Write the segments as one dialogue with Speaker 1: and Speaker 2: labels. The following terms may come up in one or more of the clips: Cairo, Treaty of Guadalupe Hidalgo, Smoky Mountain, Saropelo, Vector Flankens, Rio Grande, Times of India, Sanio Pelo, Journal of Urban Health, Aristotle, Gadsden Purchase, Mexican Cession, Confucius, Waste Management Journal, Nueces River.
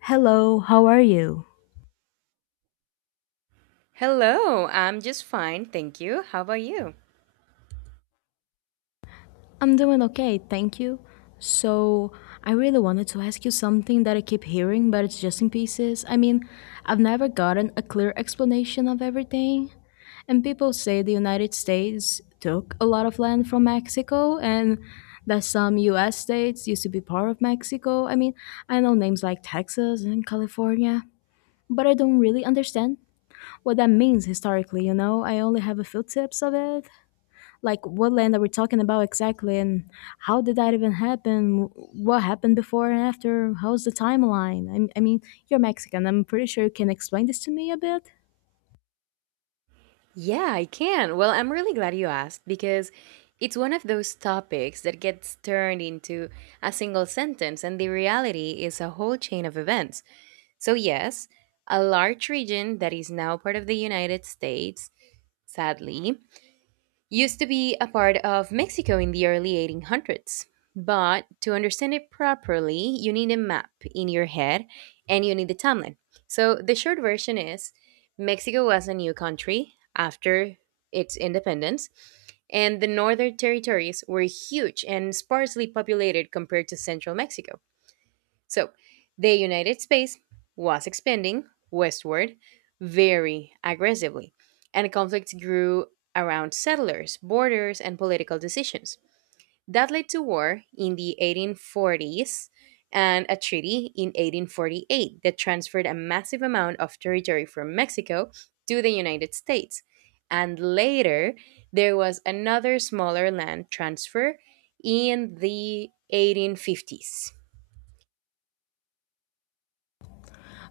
Speaker 1: Hello, how are you?
Speaker 2: Hello, I'm just fine, thank you. How about you?
Speaker 1: I'm doing okay, thank you. So, I really wanted to ask you something that I keep hearing, but it's just in pieces. I mean, I've never gotten a clear explanation of everything. And people say the United States took a lot of land from Mexico and that some US states used to be part of Mexico. I mean, I know names like Texas and California, but I don't really understand what that means historically, you know? I only have a few tips of it, like what land are we talking about exactly, and how did that even happen? What happened before and after? How's the timeline? I mean, you're Mexican, I'm pretty sure you can explain this to me a bit.
Speaker 2: Yeah, I can. Well, I'm really glad you asked because it's one of those topics that gets turned into a single sentence, and the reality is a whole chain of events. So, yes, a large region that is now part of the United States, sadly, used to be a part of Mexico in the early 1800s. But to understand it properly, you need a map in your head and you need the timeline. So the short version is Mexico was a new country after its independence, and the northern territories were huge and sparsely populated compared to central Mexico. So, the United States was expanding westward very aggressively, and conflicts grew around settlers, borders, and political decisions. That led to war in the 1840s and a treaty in 1848 that transferred a massive amount of territory from Mexico to the United States. And later, there was another smaller land transfer in the 1850s.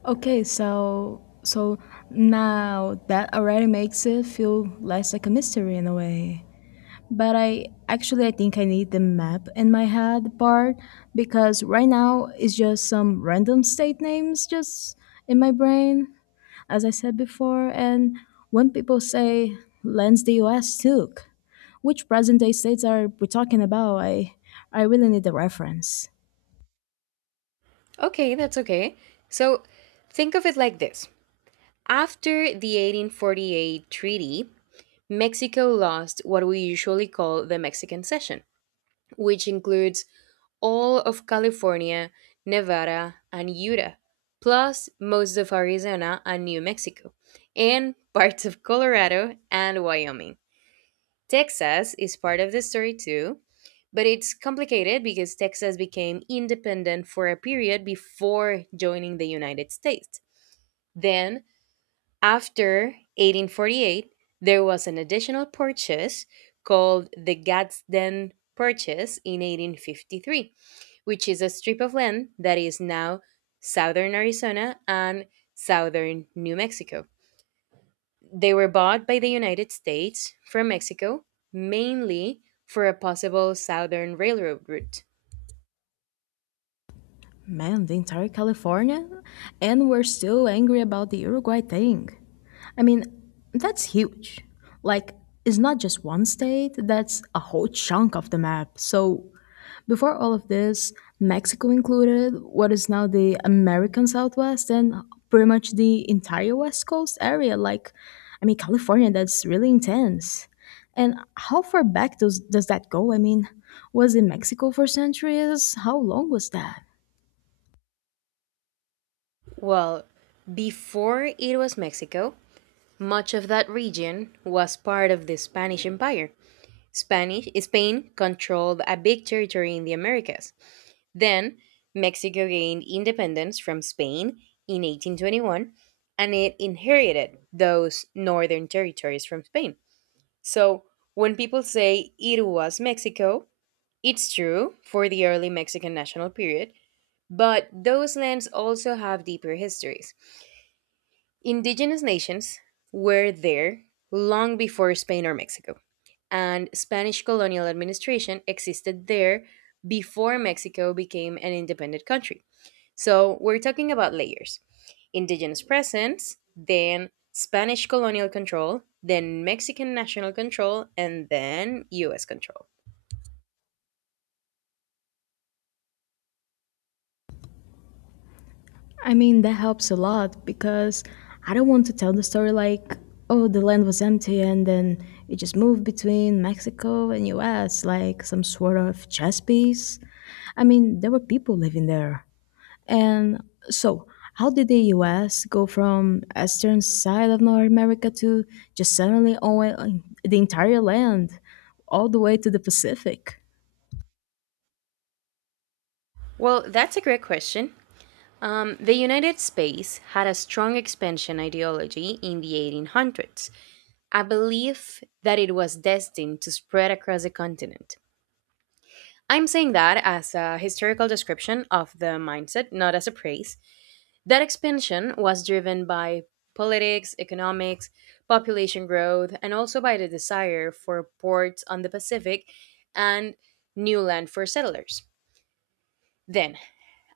Speaker 1: Okay, so now that already makes it feel less like a mystery in a way. But I actually I think I need the map in my head part, because right now it's just some random state names just in my brain, as I said before. And when people say, lands the US took, which present day states are we talking about? I really need the reference.
Speaker 2: Okay, that's okay. So think of it like this. After the 1848 treaty, Mexico lost what we usually call the Mexican Cession, which includes all of California, Nevada, and Utah, plus most of Arizona and New Mexico, and parts of Colorado and Wyoming. Texas is part of the story too, but it's complicated because Texas became independent for a period before joining the United States. Then, after 1848, there was an additional purchase called the Gadsden Purchase in 1853, which is a strip of land that is now southern Arizona and southern New Mexico. They were bought by the United States from Mexico, mainly for a possible southern railroad route.
Speaker 1: Man, the entire California? And we're still angry about the Uruguay thing. I mean, that's huge. Like, it's not just one state, that's a whole chunk of the map. So, before all of this, Mexico included what is now the American Southwest and pretty much the entire West Coast area. Like, I mean, California, that's really intense. And how far back does that go? I mean, was it Mexico for centuries? How long was that?
Speaker 2: Well, before it was Mexico, much of that region was part of the Spanish Empire. Spanish Spain controlled a big territory in the Americas. Then Mexico gained independence from Spain in 1821 and it inherited those northern territories from Spain. So, when people say it was Mexico, it's true for the early Mexican national period, but those lands also have deeper histories. Indigenous nations were there long before Spain or Mexico, and Spanish colonial administration existed there before Mexico became an independent country. So we're talking about layers indigenous presence, then Spanish colonial control, then Mexican national control, and then US control.
Speaker 1: I mean, that helps a lot, because I don't want to tell the story like, oh, the land was empty and then it just moved between Mexico and US like some sort of chess piece. I mean, there were people living there. And so, how did the US go from eastern side of North America to just suddenly own the entire land all the way to the Pacific?
Speaker 2: Well, that's a great question. The United States had a strong expansion ideology in the 1800s, a belief that it was destined to spread across the continent. I'm saying that as a historical description of the mindset, not as a praise. That expansion was driven by politics, economics, population growth, and also by the desire for ports on the Pacific and new land for settlers. Then,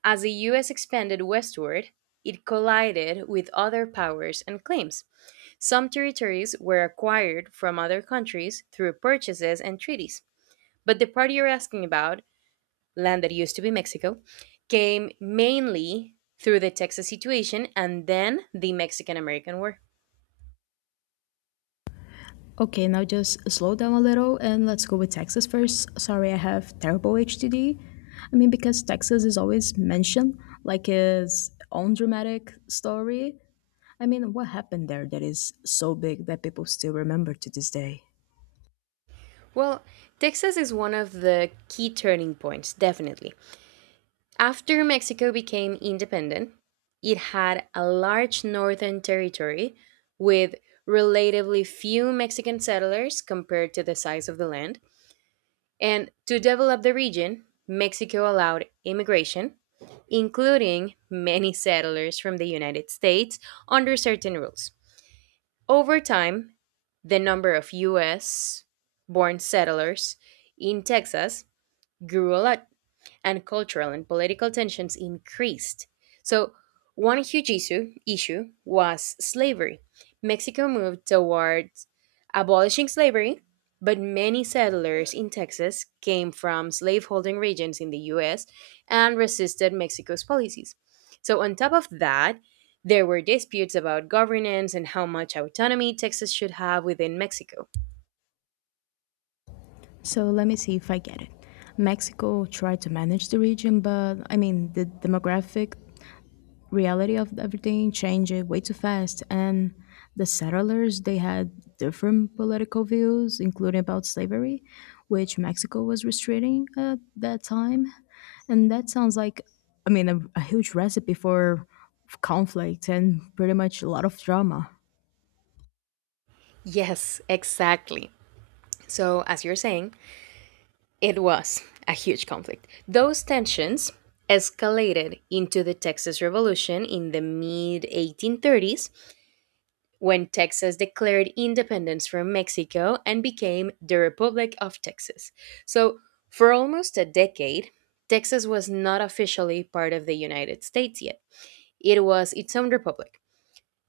Speaker 2: as the US expanded westward, it collided with other powers and claims. Some territories were acquired from other countries through purchases and treaties. But the part you're asking about, land that used to be Mexico, came mainly through the Texas situation and then the Mexican American War.
Speaker 1: Okay, now just slow down a little and let's go with Texas first. Sorry, I have terrible HTD. I mean, because Texas is always mentioned like its own dramatic story. I mean, what happened there that is so big that people still remember to this day?
Speaker 2: Well, Texas is one of the key turning points, definitely. After Mexico became independent, it had a large northern territory with relatively few Mexican settlers compared to the size of the land. And to develop the region, Mexico allowed immigration, including many settlers from the United States under certain rules. Over time, the number of US born settlers in Texas grew a lot and cultural and political tensions increased. So, one huge issue was slavery. Mexico moved toward abolishing slavery, but many settlers in Texas came from slaveholding regions in the US and resisted Mexico's policies. So, on top of that, there were disputes about governance and how much autonomy Texas should have within Mexico.
Speaker 1: So let me see if I get it. Mexico tried to manage the region, but I mean, the demographic reality of everything changed way too fast. And the settlers, they had different political views, including about slavery, which Mexico was restraining at that time. And that sounds like, I mean, a huge recipe for conflict and pretty much a lot of drama.
Speaker 2: Yes, exactly. So, as you're saying, it was a huge conflict. Those tensions escalated into the Texas Revolution in the mid 1830s when Texas declared independence from Mexico and became the Republic of Texas. So, for almost a decade, Texas was not officially part of the United States yet. It was its own republic.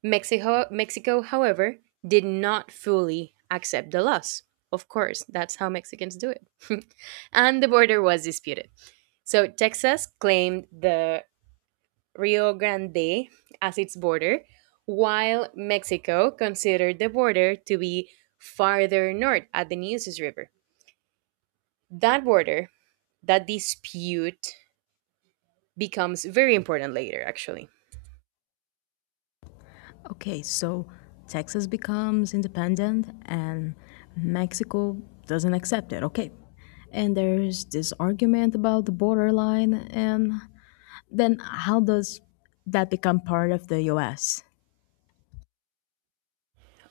Speaker 2: Mexico, however, did not fully accept the loss. Of course, that's how Mexicans do it. And the border was disputed. So Texas claimed the Rio Grande as its border, while Mexico considered the border to be farther north at the Nueces River. That border, that dispute, becomes very important later, actually.
Speaker 1: Okay, so Texas becomes independent and Mexico doesn't accept it. Okay. And there's this argument about the borderline, and then how does that become part of the US?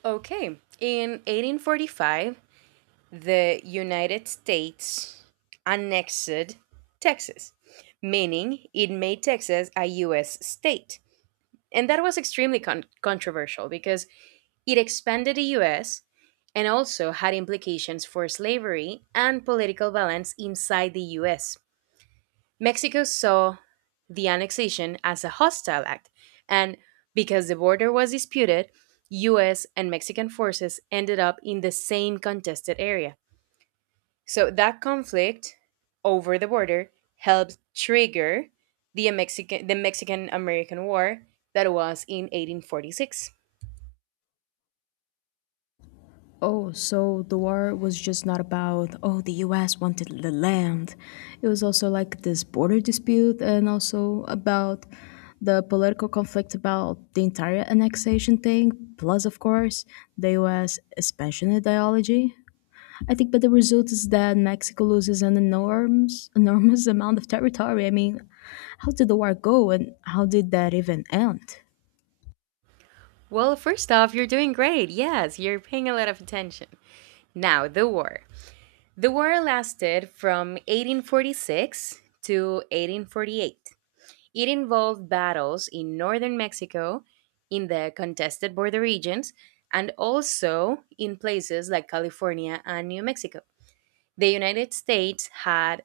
Speaker 2: Okay, in 1845, the United States annexed Texas, meaning it made Texas a US state. And that was extremely controversial because it expanded the US and also had implications for slavery and political balance inside the US. Mexico saw the annexation as a hostile act and because the border was disputed, US and Mexican forces ended up in the same contested area. So that conflict over the border helped trigger the Mexican American War that was in 1846.
Speaker 1: Oh, so the war was just not about, oh, the US wanted the land. It was also like this border dispute and also about the political conflict about the entire annexation thing, plus, of course, the US expansion ideology. I think, but the result is that Mexico loses an enormous, enormous amount of territory. I mean, how did the war go and how did that even end?
Speaker 2: Well, first off, you're doing great. Yes, you're paying a lot of attention. Now, the war. The war lasted from 1846 to 1848. It involved battles in northern Mexico, in the contested border regions, and also in places like California and New Mexico. The United States had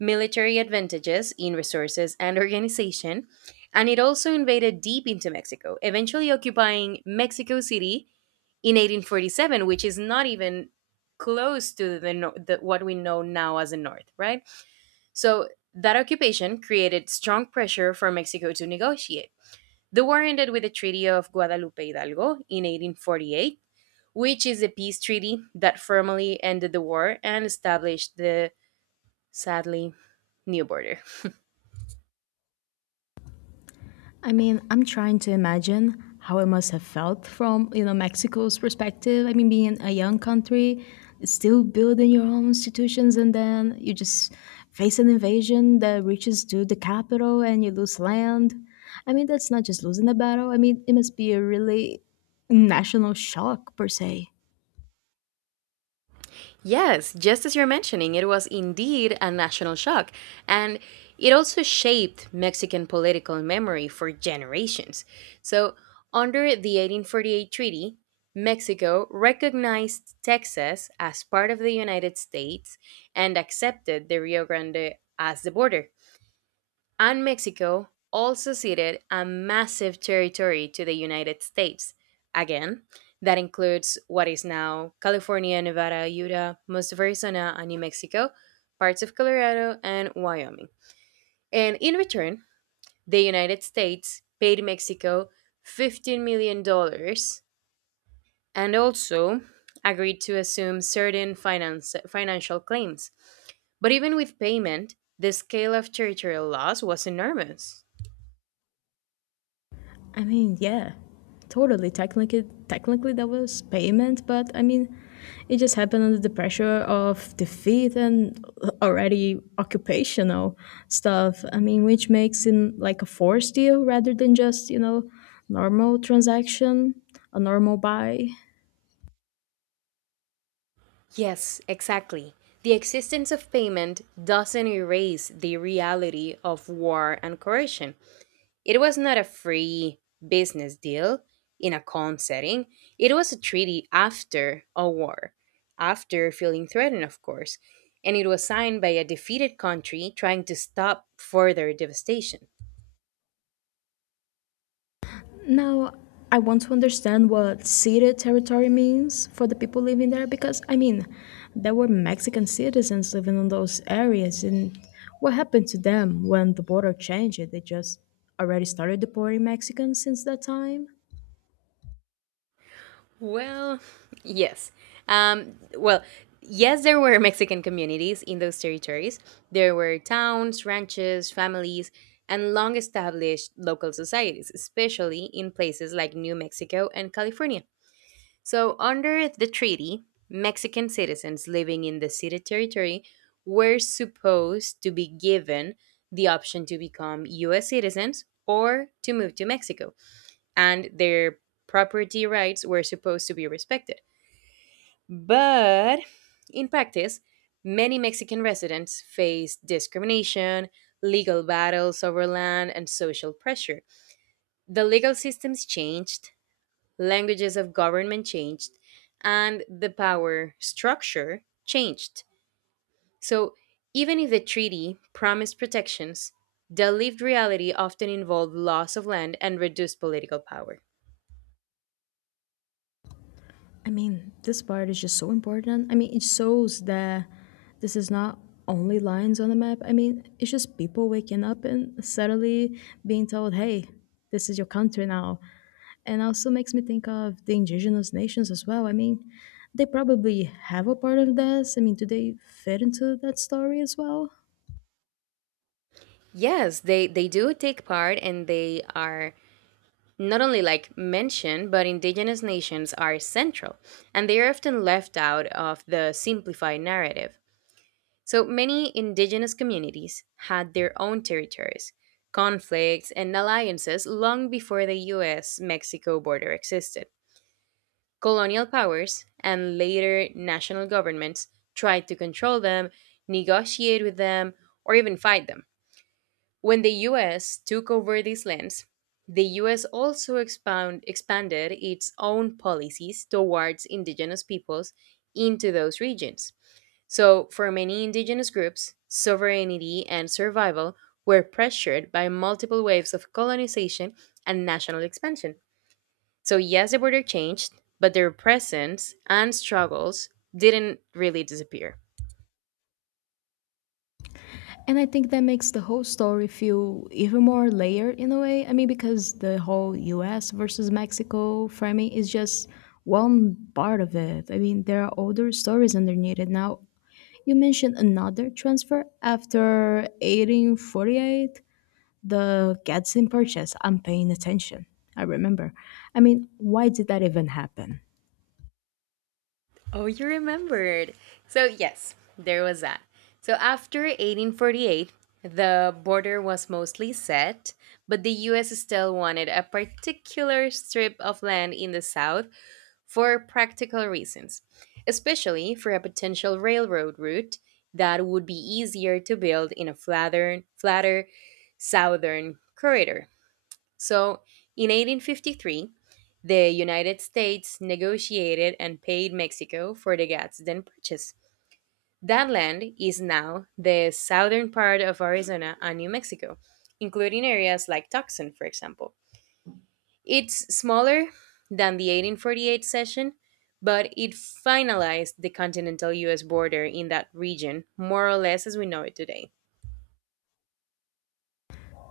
Speaker 2: military advantages in resources and organization, and it also invaded deep into Mexico, eventually occupying Mexico City in 1847, which is not even close to the, nor- the what we know now as the North, right? So that occupation created strong pressure for Mexico to negotiate. The war ended with the Treaty of Guadalupe Hidalgo in 1848, which is a peace treaty that formally ended the war and established the sadly, new border.
Speaker 1: I mean, I'm trying to imagine how it must have felt from Mexico's perspective. I mean, being a young country, still building your own institutions, and then you just face an invasion that reaches to the capital and you lose land. I mean, that's not just losing a battle. I mean, it must be a really national shock per se.
Speaker 2: Yes, just as you're mentioning, it was indeed a national shock, and it also shaped Mexican political memory for generations. So, under the 1848 treaty, Mexico recognized Texas as part of the United States and accepted the Rio Grande as the border. And Mexico also ceded a massive territory to the United States. Again, that includes what is now California, Nevada, Utah, most of Arizona and New Mexico, parts of Colorado, and Wyoming. And in return, the United States paid Mexico $15 million dollars and also agreed to assume certain financial claims. But even with payment, the scale of territorial loss was enormous.
Speaker 1: I mean, yeah, totally. Technically, that was payment, but I mean, it just happened under the pressure of defeat and already occupational stuff. I mean, which makes it like a forced deal rather than just normal transaction, a normal buy.
Speaker 2: Yes, exactly. The existence of payment doesn't erase the reality of war and coercion. It was not a free business deal in a calm setting, it was a treaty after a war, after feeling threatened, of course, and it was signed by a defeated country trying to stop further devastation.
Speaker 1: Now, I want to understand what ceded territory means for the people living there, because, I mean, there were Mexican citizens living in those areas, and what happened to them when the border changed? They just already started deporting Mexicans since that time?
Speaker 2: Well, yes. Um, well, yes, there were Mexican communities in those territories. There were towns, ranches, families, and long established local societies, especially in places like New Mexico and California. So, under the treaty, Mexican citizens living in the city territory were supposed to be given the option to become US citizens or to move to Mexico and their property rights were supposed to be respected. But in practice, many Mexican residents faced discrimination, legal battles over land, and social pressure. The legal systems changed, languages of government changed, and the power structure changed. So, even if the treaty promised protections, the lived reality often involved loss of land and reduced political power.
Speaker 1: I mean, this part is just so important. I mean, it shows that this is not only lines on the map. I mean, it's just people waking up and suddenly being told, hey, this is your country now. And also makes me think of the indigenous nations as well. I mean, they probably have a part of this. I mean, do they fit into that story as well?
Speaker 2: Yes, they do take part and they are not only like mentioned, but indigenous nations are central and they are often left out of the simplified narrative. So many indigenous communities had their own territories, conflicts, and alliances long before the US Mexico border existed. Colonial powers and later national governments tried to control them, negotiate with them, or even fight them. When the US took over these lands, the US also expanded its own policies towards indigenous peoples into those regions. So, for many indigenous groups, sovereignty and survival were pressured by multiple waves of colonization and national expansion. So, yes, the border changed, but their presence and struggles didn't really disappear.
Speaker 1: And I think that makes the whole story feel even more layered in a way. I mean, because the whole US versus Mexico framing is just one part of it. I mean, there are older stories underneath it. Now, you mentioned another transfer after 1848. The Gadsden purchase, I'm paying attention. I remember. I mean, why did that even happen?
Speaker 2: Oh, you remembered. So, yes, there was that. So, after 1848, the border was mostly set, but the US still wanted a particular strip of land in the south for practical reasons, especially for a potential railroad route that would be easier to build in a flatter southern corridor. So, in 1853, the United States negotiated and paid Mexico for the Gadsden Purchase. That land is now the southern part of Arizona and New Mexico, including areas like Tucson, for example. It's smaller than the 1848 cession, but it finalized the continental US border in that region, more or less as we know it today.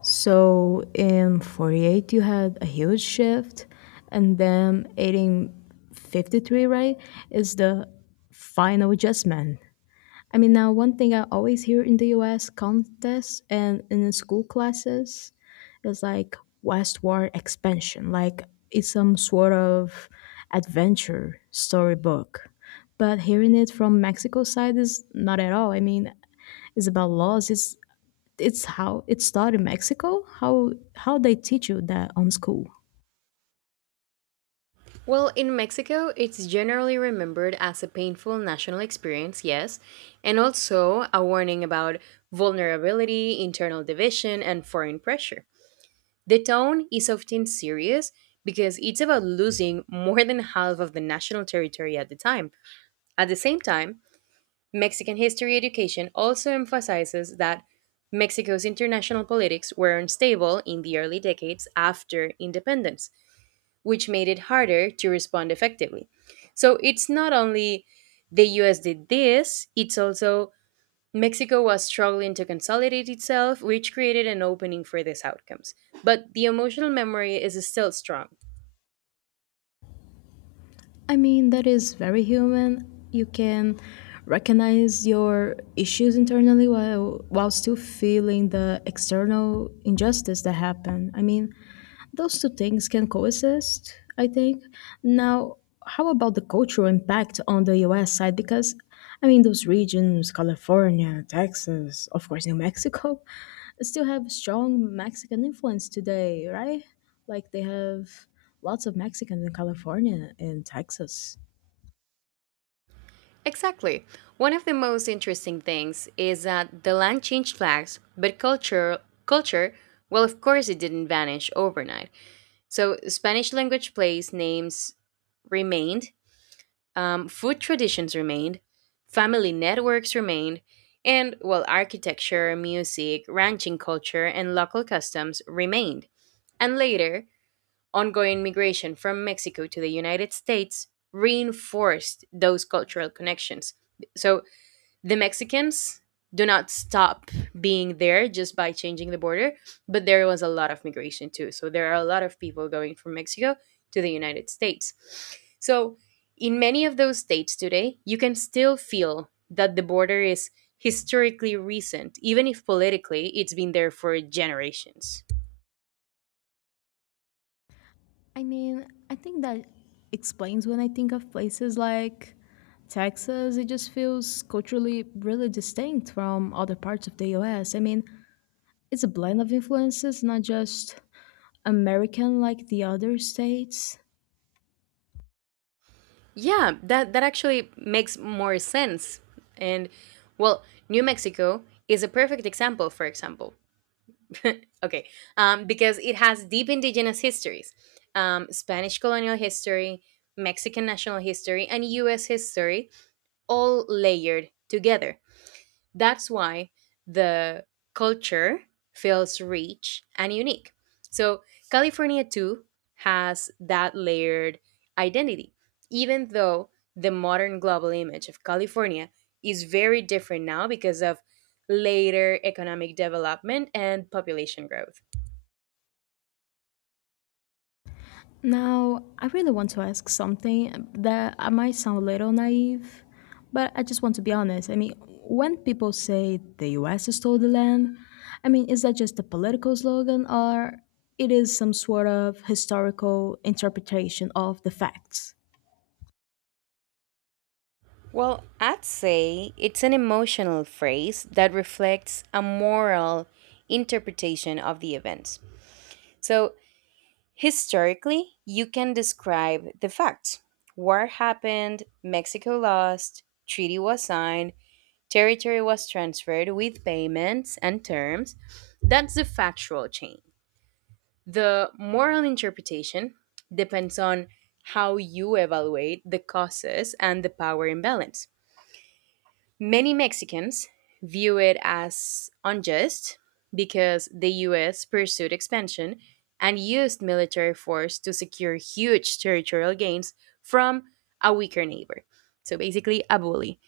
Speaker 1: So in 48, you had a huge shift, and then 1853, right, is the final adjustment. I mean, now one thing I always hear in the US contests and in school classes is like westward expansion, like it's some sort of adventure storybook. But hearing it from Mexico side is not at all. I mean, it's about laws. It's how it started in Mexico. How they teach you that on school.
Speaker 2: Well, in Mexico, it's generally remembered as a painful national experience, yes, and also a warning about vulnerability, internal division, and foreign pressure. The tone is often serious because it's about losing more than half of the national territory at the time. At the same time, Mexican history education also emphasizes that Mexico's international politics were unstable in the early decades after independence which made it harder to respond effectively. So it's not only the US did this, it's also Mexico was struggling to consolidate itself, which created an opening for these outcomes. But the emotional memory is still strong.
Speaker 1: I mean, that is very human. You can recognize your issues internally while still feeling the external injustice that happened. I mean, those two things can coexist, I think. Now, how about the cultural impact on the US side? Because, I mean, those regions, California, Texas, of course, New Mexico, still have strong Mexican influence today, right? Like, they have lots of Mexicans in California and Texas.
Speaker 2: Exactly. One of the most interesting things is that the land changed flags, but culture, well of course it didn't vanish overnight. So Spanish language plays names remained. Food traditions remained, family networks remained, and while architecture, music, ranching culture, and local customs remained. And later, ongoing migration from Mexico to the United States reinforced those cultural connections. So the Mexicans do not stop being there just by changing the border, but there was a lot of migration too. So there are a lot of people going from Mexico to the United States. So in many of those states today, you can still feel that the border is historically recent, even if politically it's been there for generations.
Speaker 1: I mean, I think that explains when I think of places like Texas, it just feels culturally really distinct from other parts of the US. I mean, it's a blend of influences, not just American like the other states.
Speaker 2: Yeah, that actually makes more sense. And well, New Mexico is a perfect example, for example. Okay, because it has deep indigenous histories, Spanish colonial history, Mexican national history, and US history, all layered together. That's why the culture feels rich and unique. So, California too has that layered identity, even though the modern global image of California is very different now because of later economic development and population growth.
Speaker 1: Now, I really want to ask something that I might sound a little naive, but I just want to be honest. I mean, when people say the US stole the land, I mean, is that just a political slogan or it is some sort of historical interpretation of the facts?
Speaker 2: Well, I'd say it's an emotional phrase that reflects a moral interpretation of the events. So, historically, you can describe the facts: war happened, Mexico lost, treaty was signed, territory was transferred with payments and terms. That's the factual chain. The moral interpretation depends on how you evaluate the causes and the power imbalance. Many Mexicans view it as unjust because the US pursued expansion and used military force to secure huge territorial gains from a weaker neighbor. So basically, a bully.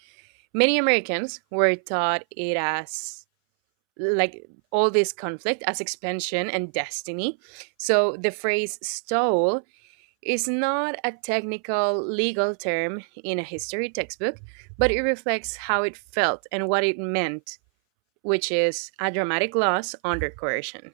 Speaker 2: Many Americans were taught it as, like, all this conflict as expansion and destiny. So the phrase "stole" is not a technical legal term in a history textbook, but it reflects how it felt and what it meant, which is a dramatic loss under coercion.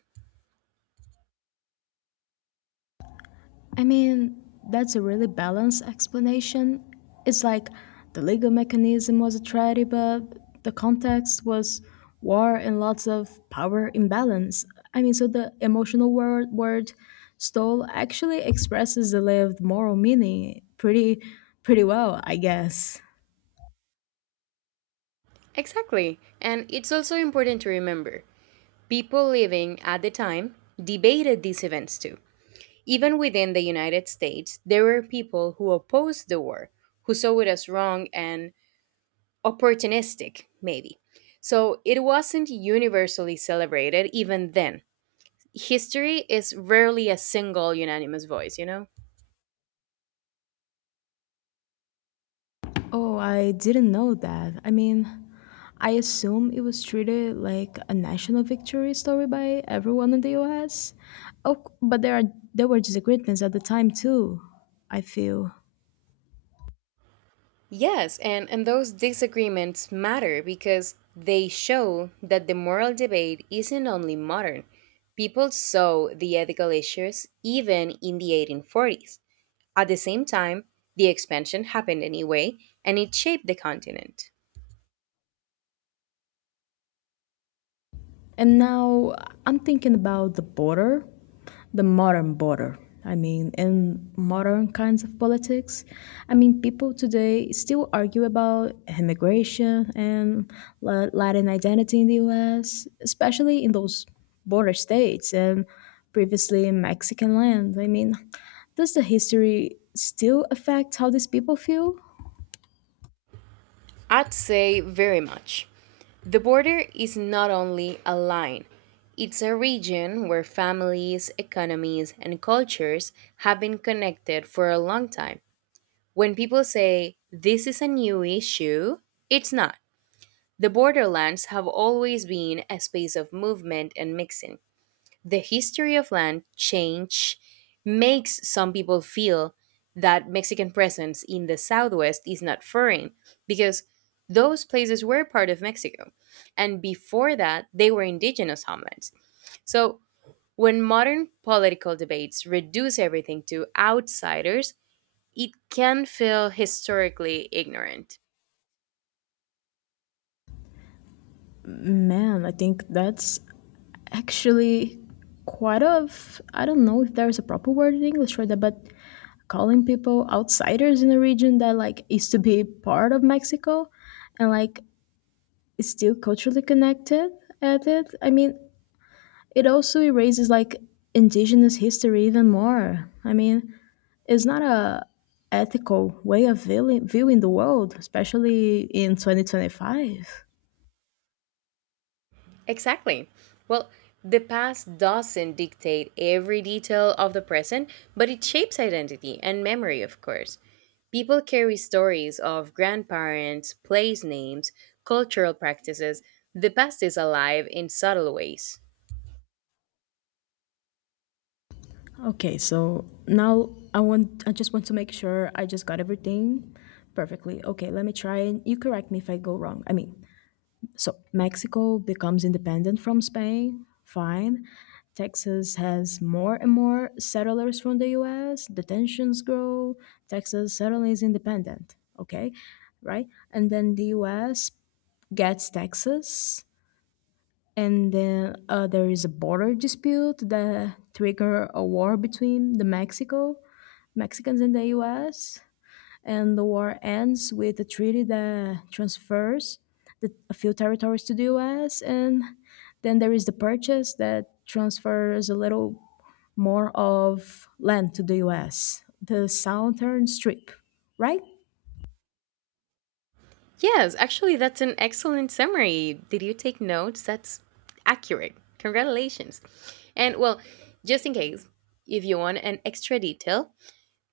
Speaker 1: I mean, that's a really balanced explanation. It's like the legal mechanism was a tragedy, but the context was war and lots of power imbalance. I mean, so the emotional word stole actually expresses the lived moral meaning pretty, pretty well, I guess.
Speaker 2: Exactly. And it's also important to remember people living at the time debated these events too. Even within the United States, there were people who opposed the war, who saw it as wrong and opportunistic, maybe. So it wasn't universally celebrated even then. History is rarely a single unanimous voice, you know?
Speaker 1: Oh, I didn't know that. I mean, I assume it was treated like a national victory story by everyone in the US. Oh, but there were disagreements at the time too, I feel.
Speaker 2: Yes, and those disagreements matter because they show that the moral debate isn't only modern. People saw the ethical issues even in the 1840s. At the same time, the expansion happened anyway, and it shaped the continent.
Speaker 1: And now I'm thinking about the border, the modern border. I mean, in modern kinds of politics, I mean, people today still argue about immigration and Latin identity in the US, especially in those border states and previously in Mexican land. I mean, does the history still affect how these people feel?
Speaker 2: I'd say very much. The border is not only a line, it's a region where families, economies, and cultures have been connected for a long time. When people say this is a new issue, it's not. The borderlands have always been a space of movement and mixing. The history of land change makes some people feel that Mexican presence in the Southwest is not foreign because those places were part of Mexico. And before that, they were indigenous homelands. So when modern political debates reduce everything to outsiders, it can feel historically ignorant.
Speaker 1: Man, I think that's actually quite of, I don't know if there's a proper word in English for that, but calling people outsiders in a region that like used to be part of Mexico and like is still culturally connected at it. I mean, it also erases like indigenous history even more. I mean, it's not a ethical way of viewing the world, especially in 2025.
Speaker 2: Exactly. Well, the past doesn't dictate every detail of the present, but it shapes identity and memory, of course. People carry stories of grandparents, place names, cultural practices. The past is alive in subtle ways.
Speaker 1: Okay, so now I just want to make sure I just got everything perfectly. Okay, let me try and you correct me if I go wrong. I mean, so Mexico becomes independent from Spain, fine. Texas has more and more settlers from the US, the tensions grow, Texas suddenly is independent, okay? Right? And then the US gets Texas, and then there is a border dispute that trigger a war between the Mexicans and the U.S. And the war ends with a treaty that transfers a few territories to the U.S. And then there is the purchase that transfers a little more of land to the U.S. The southern strip, right?
Speaker 2: Yes, actually, that's an excellent summary. Did you take notes? That's accurate. Congratulations. And well, just in case, if you want an extra detail,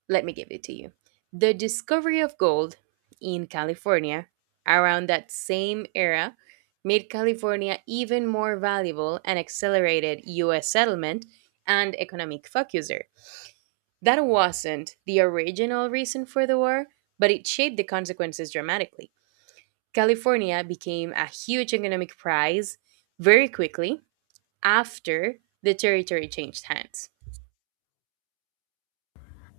Speaker 2: let me give it to you. The discovery of gold in California around that same era made California even more valuable and accelerated US settlement and economic focuser. That wasn't the original reason for the war, but it shaped the consequences dramatically. California became a huge economic prize very quickly after the territory changed hands.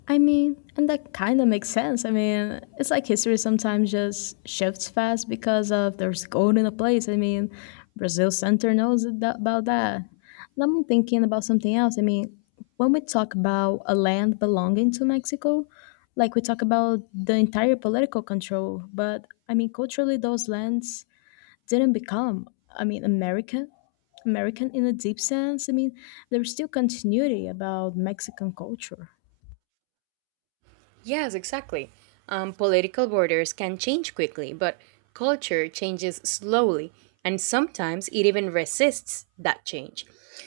Speaker 1: I mean, and that kind of makes sense. I mean, it's like history sometimes just shifts fast because of there's gold in a place. I mean, Brazil Center knows that, about that. And I'm thinking about something else. I mean, when we talk about a land belonging to Mexico, like we talk about the entire political control, but I mean, culturally, those lands didn't become, I mean, American. American in a deep sense. I mean, there's still continuity about Mexican culture.
Speaker 2: Yes, exactly. Political borders can change quickly, but culture changes slowly, and sometimes it even resists that change.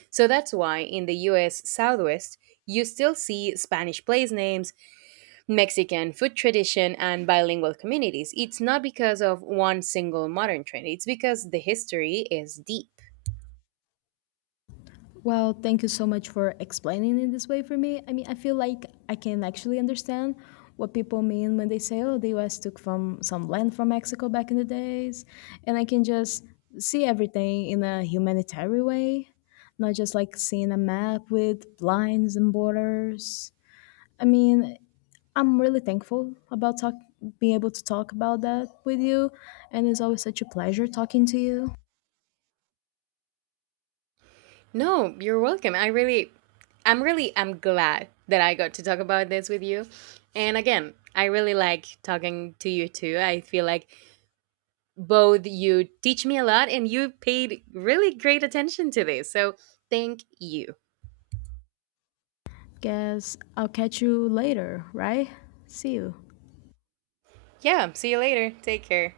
Speaker 2: So that's why in the US Southwest, you still see Spanish place names, Mexican food tradition, and bilingual communities. It's not because of one single modern trend, it's because the history is deep.
Speaker 1: Well, thank you so much for explaining it this way for me. I mean, I feel like I can actually understand what people mean when they say, "Oh, the U.S. took from some land from Mexico back in the days," and I can just see everything in a humanitarian way, not just like seeing a map with lines and borders. I mean, I'm really thankful about being able to talk about that with you, and it's always such a pleasure talking to you.
Speaker 2: No, you're welcome. I'm really I'm glad that I got to talk about this with you. And again, I really like talking to you too. I feel like both you teach me a lot and you paid really great attention to this. So thank you.
Speaker 1: Guess I'll catch you later, right? See you.
Speaker 2: Yeah, see you later. Take care.